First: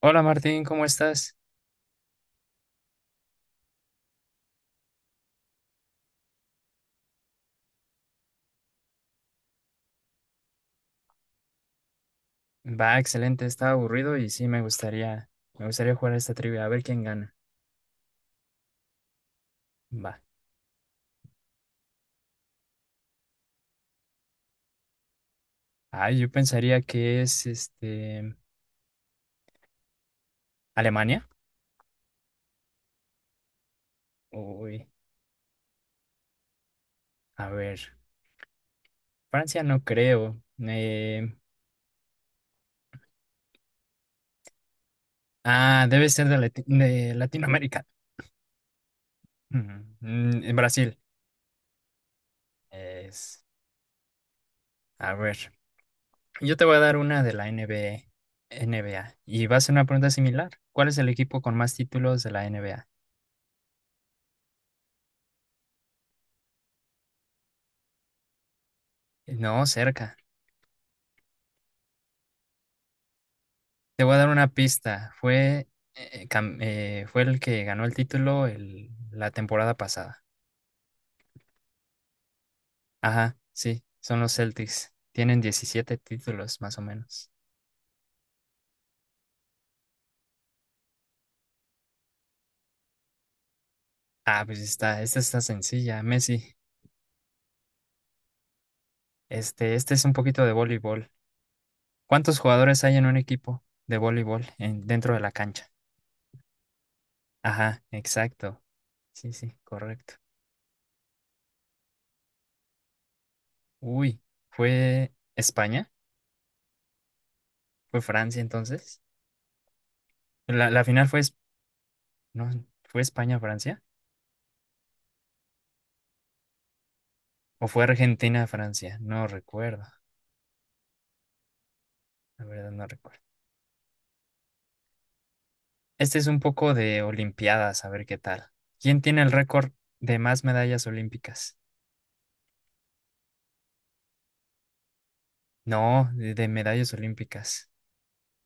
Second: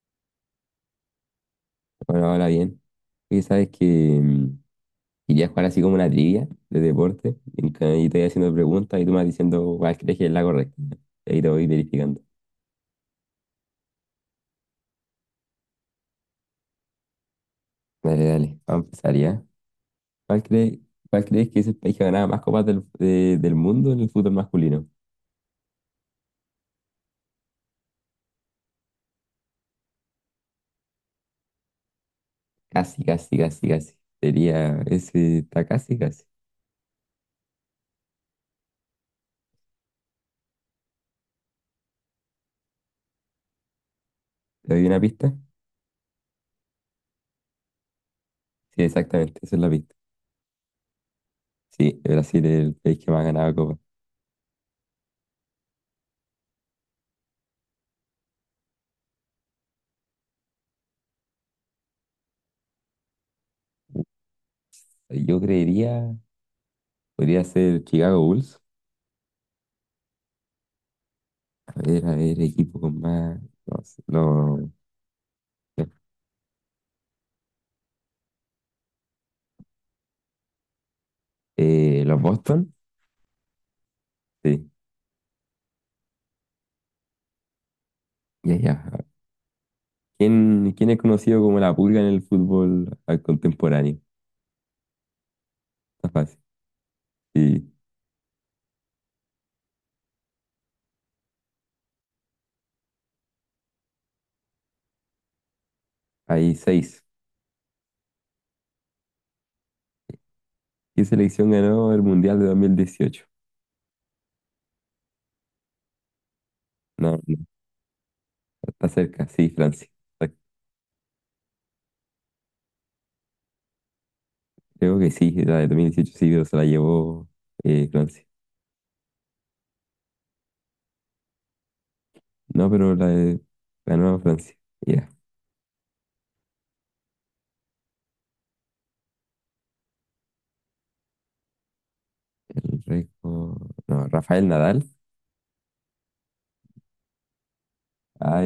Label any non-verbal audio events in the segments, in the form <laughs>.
Hola Martín, ¿cómo estás? Bueno, ahora bien. Oye, sabes que mm, quería jugar así como una trivia de deporte. Y te voy haciendo preguntas y tú me vas diciendo cuál crees que es la correcta. Y ahí te voy verificando. Va, excelente, estaba aburrido y sí me gustaría jugar a esta trivia, a ver quién gana. Dale, dale. Vamos a empezar ya. Va. ¿Cuál crees, cuál crees que es el país que ha ganado más copas del mundo en el fútbol masculino? Ah, yo pensaría que es Alemania. Casi, casi, casi, casi. Sería, Uy, ese está casi, casi. a ver, Francia no creo. ¿Te doy una pista? Debe ser de, de Latinoamérica. <laughs> Sí, exactamente, esa es la pista. En Brasil. Sí, Brasil es el país que más ha Es, ganado copas. a ver, yo te voy a dar una de la NBA, NBA y va a ser una pregunta similar. ¿Cuál es el equipo con más títulos de la NBA? Yo creería, podría ser Chicago Bulls. No, cerca. A ver, equipo con más. Los, Te voy a dar una los, pista. Fue el que ganó el título la temporada pasada. los Boston. Ajá, sí, son los Sí, Celtics. Tienen 17 títulos, más o menos. ya, ya. ¿Quién es conocido como la pulga en el fútbol contemporáneo? Ah, esta está sencilla, Está fácil. Messi. Sí, Este es un poquito de voleibol. ¿Cuántos jugadores hay en un equipo de voleibol dentro de la cancha? hay seis. Ajá, exacto. Sí, sí, correcto. ¿Qué selección ganó el Mundial de 2018? Uy, ¿fue España? No, no, ¿Fue Francia está entonces? cerca, sí, Francia. Está- La final fue, es- no, ¿fue España-Francia? Creo que sí, la de 2018 sí, pero se la llevó O fue Francia. Argentina-Francia, no recuerdo. La verdad No, no pero recuerdo. Ganó Francia. Ya, Este es un poco de Olimpiadas, a ver qué tal. ¿Quién tiene el récord de más medallas olímpicas? el récord. No, Rafael Nadal. No, de medallas olímpicas.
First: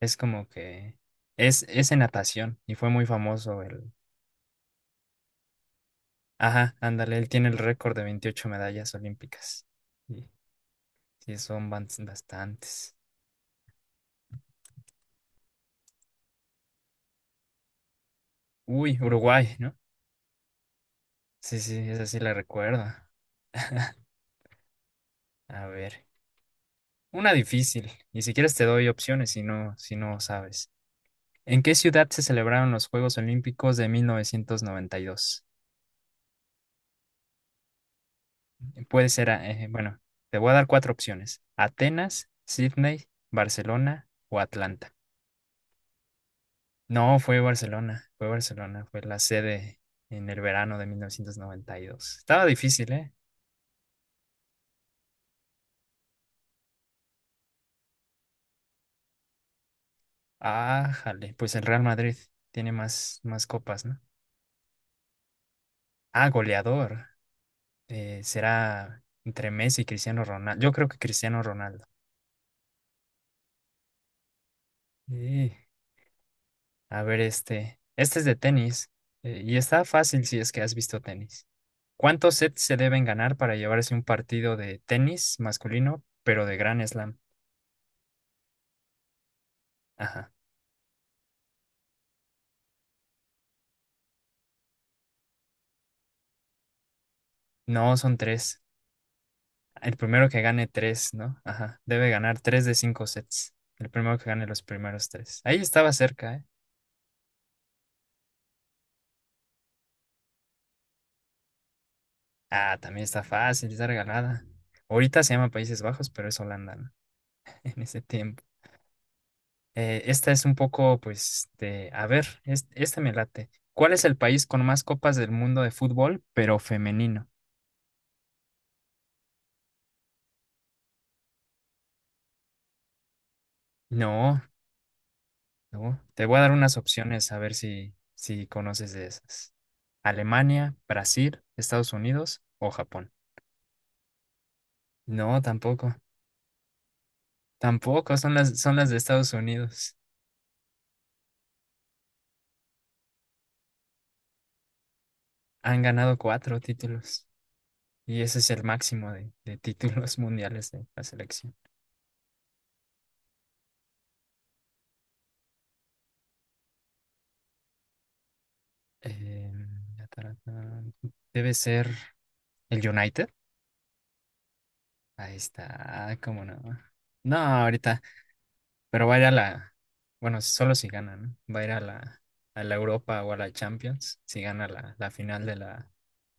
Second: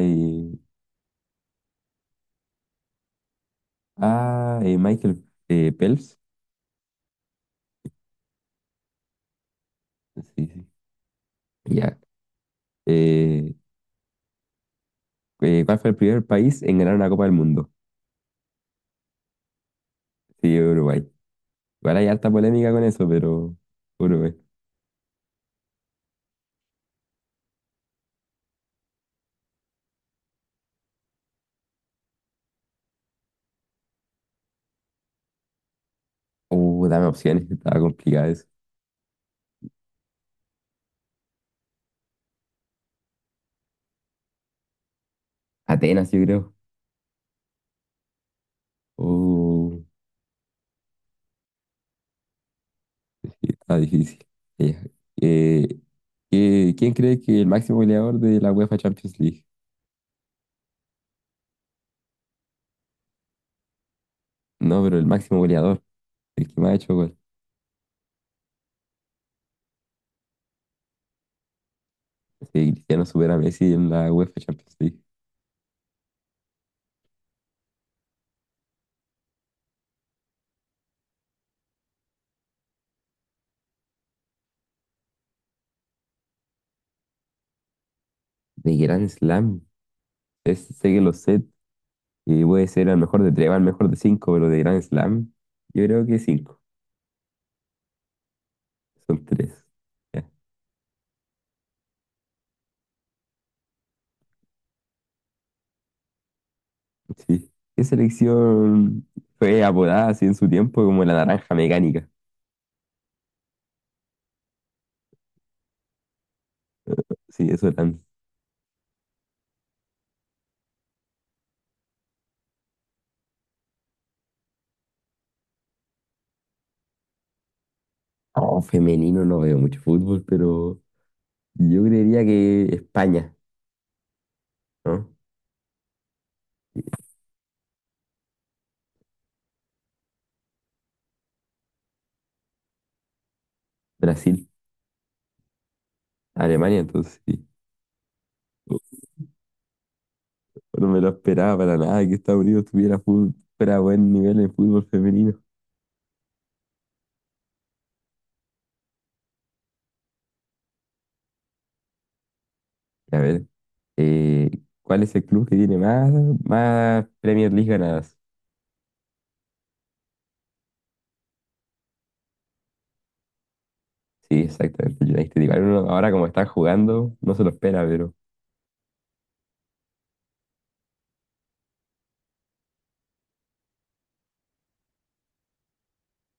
Es como que es en natación y fue muy famoso el… Ah, Michael Phelps. Ajá, ándale, él tiene el récord de 28 medallas olímpicas. Sí, Y sí. sí, son Ya. bastantes. Eh, ¿Cuál fue el primer país en ganar una Copa del Mundo? Uy, Uruguay, ¿no? Sí, Uruguay. Sí, sí, Igual esa hay sí harta la polémica recuerdo. con eso, pero Uruguay. A ver, una difícil. Y si quieres te doy opciones si no, si no sabes. ¿En qué ciudad se celebraron los Juegos Olímpicos de 1992? Dame opciones, estaba complicado eso. Puede ser, bueno, te voy a dar cuatro opciones. Atenas, Sydney, Barcelona o Atlanta. Atenas, yo creo. No, fue Barcelona, fue Barcelona, fue la Uh, sede en el verano de 1992. Estaba difícil, ¿eh? Está difícil. Ya. Eh, ¿Quién cree que el máximo goleador de la UEFA Champions League? Ah, jale, pues el Real Madrid tiene más, más copas, ¿no? No, pero el máximo goleador, Ah, el que más ha goleador. hecho gol. Será entre Messi y Cristiano Ronaldo. Yo creo que Cristiano Ronaldo. Sí, Cristiano supera a Messi en la UEFA Champions League. Sí. A ver, este. Este es de tenis. Y está fácil si es que has visto tenis. ¿Cuántos sets se deben ganar para llevarse un partido de tenis masculino, pero de Grand Slam? De Grand Slam. Ajá. Sé que lo sé. Y puede ser al mejor de tres, al mejor de cinco, pero de Grand Slam, yo creo que cinco. No, son tres. Son tres. El primero Ya, que gane tres, ¿no? Ajá. Debe ganar tres de 5 sets. El primero que gane los primeros tres. Ahí estaba cerca, ¿eh? sí. ¿Qué selección fue apodada así en su tiempo como la naranja mecánica? Ah, también está fácil, está regalada. Ahorita se llama Países Bajos, pero es Holanda, ¿no? Sí, <laughs> eso En ese tan. tiempo. Esta es un poco, pues, de, a ver, esta me late. ¿Cuál es el país con más copas del mundo de fútbol, pero femenino? Oh, femenino no veo mucho fútbol, pero yo creería que España, No, ¿no? no. Te voy a dar unas opciones a ver si, si conoces de esas. Alemania, Brasil, Estados Unidos o Japón. Brasil, No, tampoco. Alemania, entonces sí. Tampoco, son Oh, las de Estados Unidos. no me lo esperaba para nada que Estados Unidos tuviera fútbol, fuera buen nivel en fútbol femenino. Han ganado 4 títulos. Y ese es el máximo de títulos <laughs> mundiales de la selección. A ver, eh, ¿cuál es el club que tiene más Premier League ganadas? Ya, tarata. Debe ser el United. Sí, exactamente. Yo ahí Ahí uno está, ahora ah, como cómo están no. jugando, no No, se lo espera, ahorita, pero pero va a ir a la, bueno, solo si gana, ¿no? Va a ir a la Europa o a la Champions, si gana la, la final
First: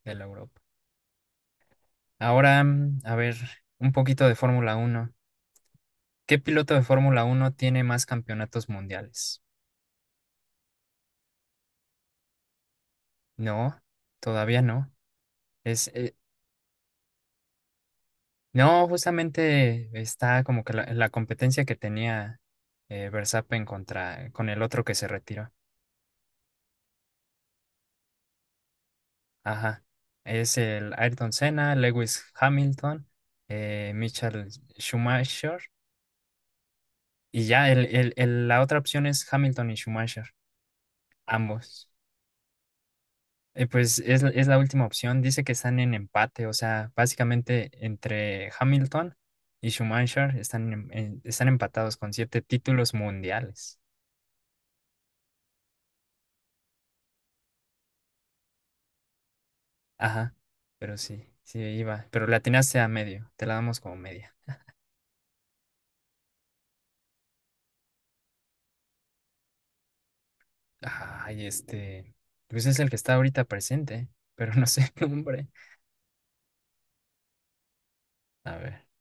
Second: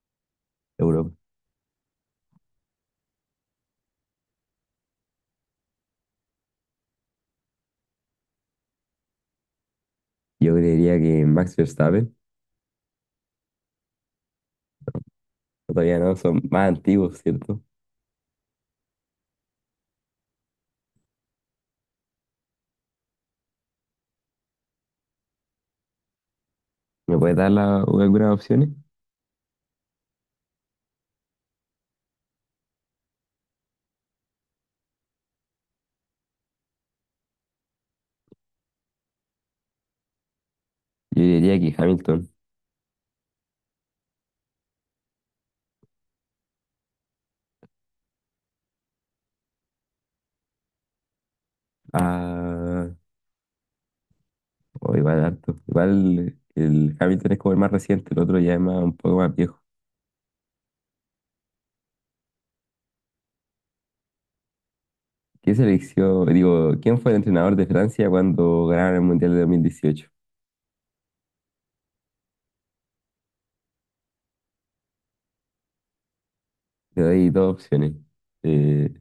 de la Europa. Europa. Ahora, a ver, un poquito de Fórmula Uno. ¿Qué piloto de Fórmula Uno tiene más campeonatos mundiales? Yo creería que Max Verstappen, No, todavía no. Es, todavía eh, no, son más antiguos, ¿cierto? no, Justamente está como que la competencia que tenía Verstappen contra, con el otro que se retiró. ¿Me puedes dar algunas opciones? Ajá. Es el Ayrton Senna, Lewis Hamilton, Michael Schumacher. Y ya, la otra opción es Hamilton y Schumacher, Yo diría que ambos. Hamilton. Pues es la última opción. Dice que están en empate, o sea, básicamente entre Hamilton y Schumacher están empatados con 7 Ah, títulos mundiales. o igual harto. Igual el Hamilton es como el más reciente, el otro ya es un poco más viejo. Ajá, pero sí, sí iba. Pero la atinaste a medio, te la damos como media. ¿Qué selección, digo, quién fue el entrenador de Francia cuando ganaron el Mundial de 2018? Ay, este. Pues es el que está ahorita presente, pero no sé el nombre. Te doy dos opciones. A ver, Eh,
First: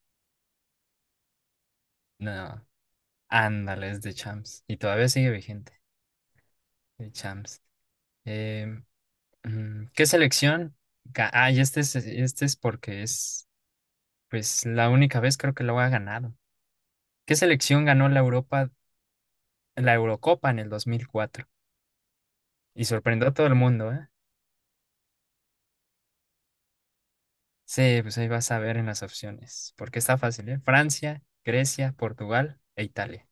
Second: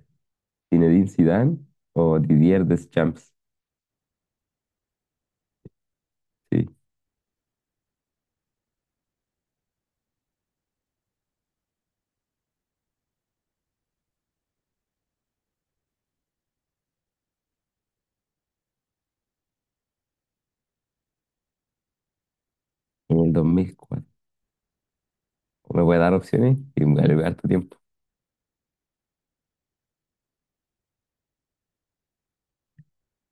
Zinedine Zidane o no. Didier Deschamps. Ándale, es de Champs. Y todavía sigue vigente. Sí. De Champs. Em, ¿Qué selección? Ah, y este es porque es, pues, la única vez creo que lo ha ganado. ¿Qué selección ganó la Europa, la Eurocopa en el 2004? Y En sorprendió a el todo el mundo, 2004. ¿eh? ¿Me voy dar opciones? Y me voy a harto tiempo. Sí, pues ahí vas a ver en las opciones, porque está fácil, ¿eh? Francia, Grecia, Portugal e Italia.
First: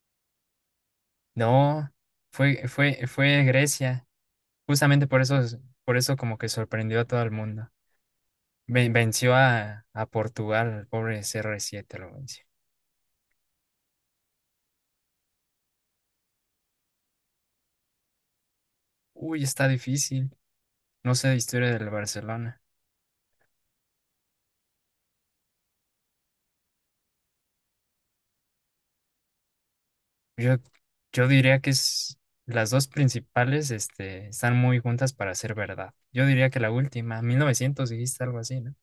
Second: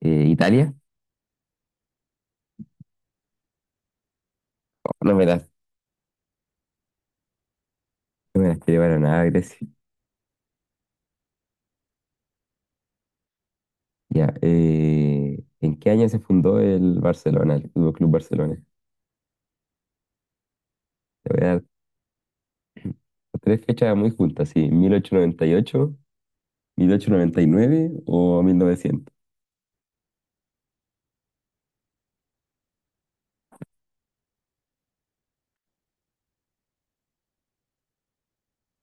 ¿Italia? No, fue, fue, fue Grecia. Justamente No, no me las, por eso como que sorprendió a todo el mundo. no me las quiero para nada, Venció Grecia. A Portugal, el pobre CR7 lo venció. Ya, ¿en qué año se fundó el Barcelona, el Fútbol Club Barcelona? Uy, está difícil. No sé Te de voy a dar historia del Barcelona. tres fechas muy juntas, sí, 1898, 1899 o 1900. Yo, yo diría que es, las dos principales, este, están muy juntas para ser verdad. Yo diría que la última, 1900 dijiste algo así, ¿no?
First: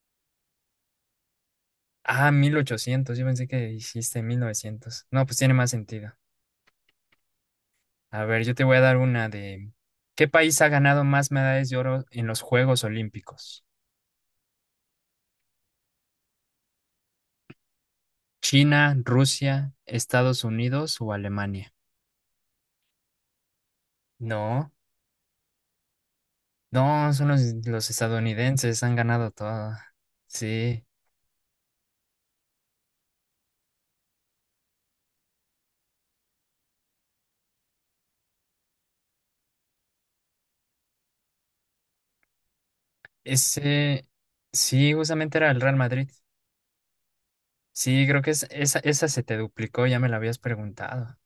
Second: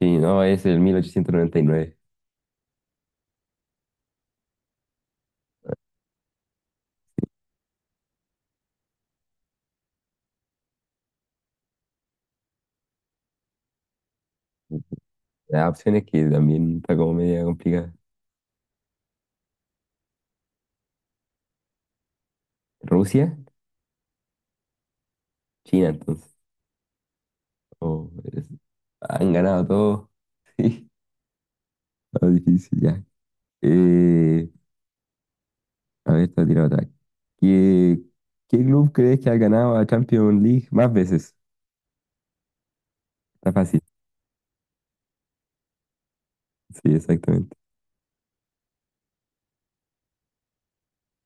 Sí, no, es el 1899. Ah, 1800. Yo pensé que dijiste 1900. No, pues tiene más sentido. A ver, yo te voy a dar una de… ¿Qué país ha ganado más medallas de oro en los Juegos Olímpicos? Las opciones que también está como media complicada. ¿China, Rusia, Estados Unidos o Alemania? ¿Rusia? No, China, entonces. no, son los Oh, estadounidenses, han ganado han ganado todo. todo. <laughs> Sí, Sí, está difícil ya. Eh, A ver, te tiro otra. ¿Qué, qué club crees que ha ganado a Champions League más veces? Está fácil. ese… Sí, justamente era el Real Madrid. Sí, exactamente. Sí, creo que es, esa se te duplicó, ya me la habías preguntado.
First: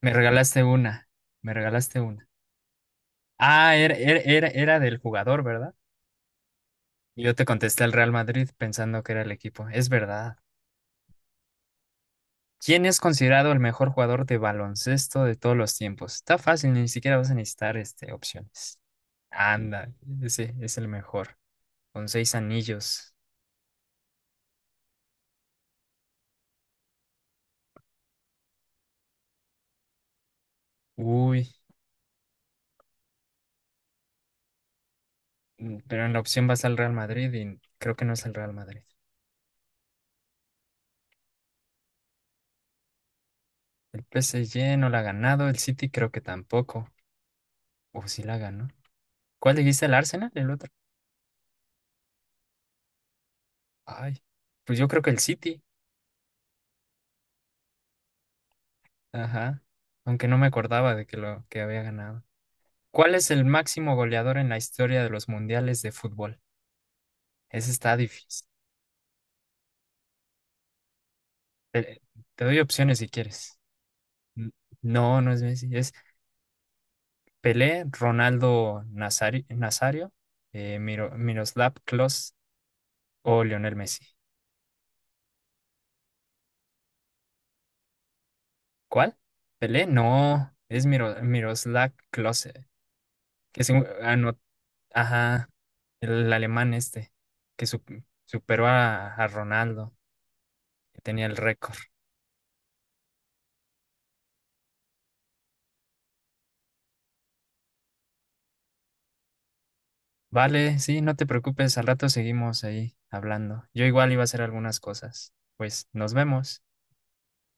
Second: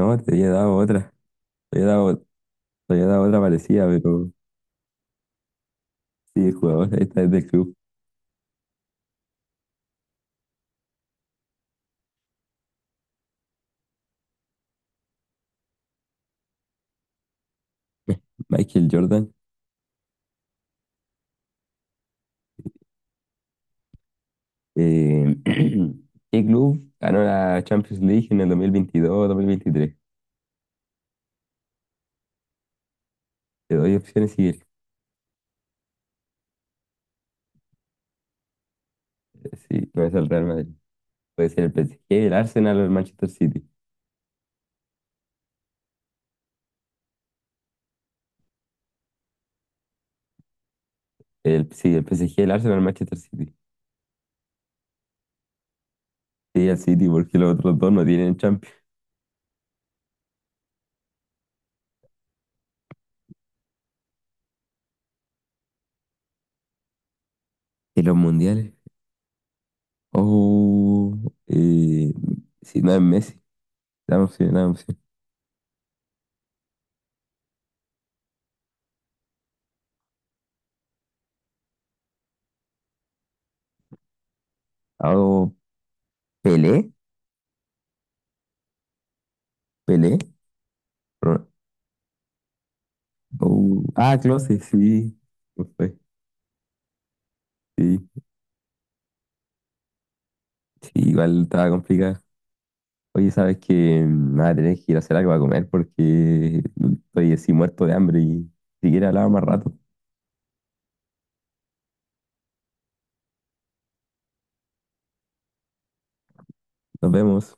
Me te había regalaste dado una, otra. me Te había regalaste dado, una. te había dado otra Ah, parecida, pero era del jugador, ¿verdad? sí, el jugador. Esta es Yo te del club. contesté al Real Madrid pensando que era el equipo. Es verdad. ¿Quién es considerado el mejor jugador de baloncesto de todos los tiempos? Está fácil, ni siquiera vas a necesitar opciones. Michael Jordan. Anda, ese es el mejor, con 6 anillos. Eh, <clears throat> ¿Qué club ganó la Champions League en el 2022 o 2023? Uy, Te doy opciones si pero en la opción vas al Real Madrid y creo que no es el Real Madrid. sí, no es el Real Madrid. Puede ser el PSG, el Arsenal o el Manchester City. El PSG no la ha ganado, el City creo que tampoco. O sí la ganó. ¿Cuál dijiste, el Arsenal? El otro. Sí, el PSG, el Arsenal, el Manchester City. Ay, pues yo creo que el City. Sí, el City, porque los otros dos no tienen. Ajá, aunque no me acordaba de que lo que había ganado. ¿Cuál es el máximo goleador en la historia de los mundiales de fútbol? Ese está ¿Y los difícil. mundiales? Oh, Te, eh, Te doy sí, no opciones es si Messi. quieres. Dame N- opción, dame opción. No, no es Messi. Es Pelé, Nazario, Miroslav Klose o Lionel Messi. Ah, Oh, Pelé, ¿Cuál? Pelé, Pelé. no. Es Ro- Miroslav Klose, que es oh, un, ah, Klose, sí. ajá, No fue. el alemán este, que su- Sí, superó a Ronaldo, sí, que tenía el igual estaba récord. complicada. Oye, sabes que nada, tenés que ir a hacer algo para comer porque estoy así muerto de hambre y si quieres hablaba más rato. Vale, sí, no te preocupes, al rato seguimos ahí hablando. Yo igual iba a hacer algunas cosas. Pues nos vemos. Nos vemos.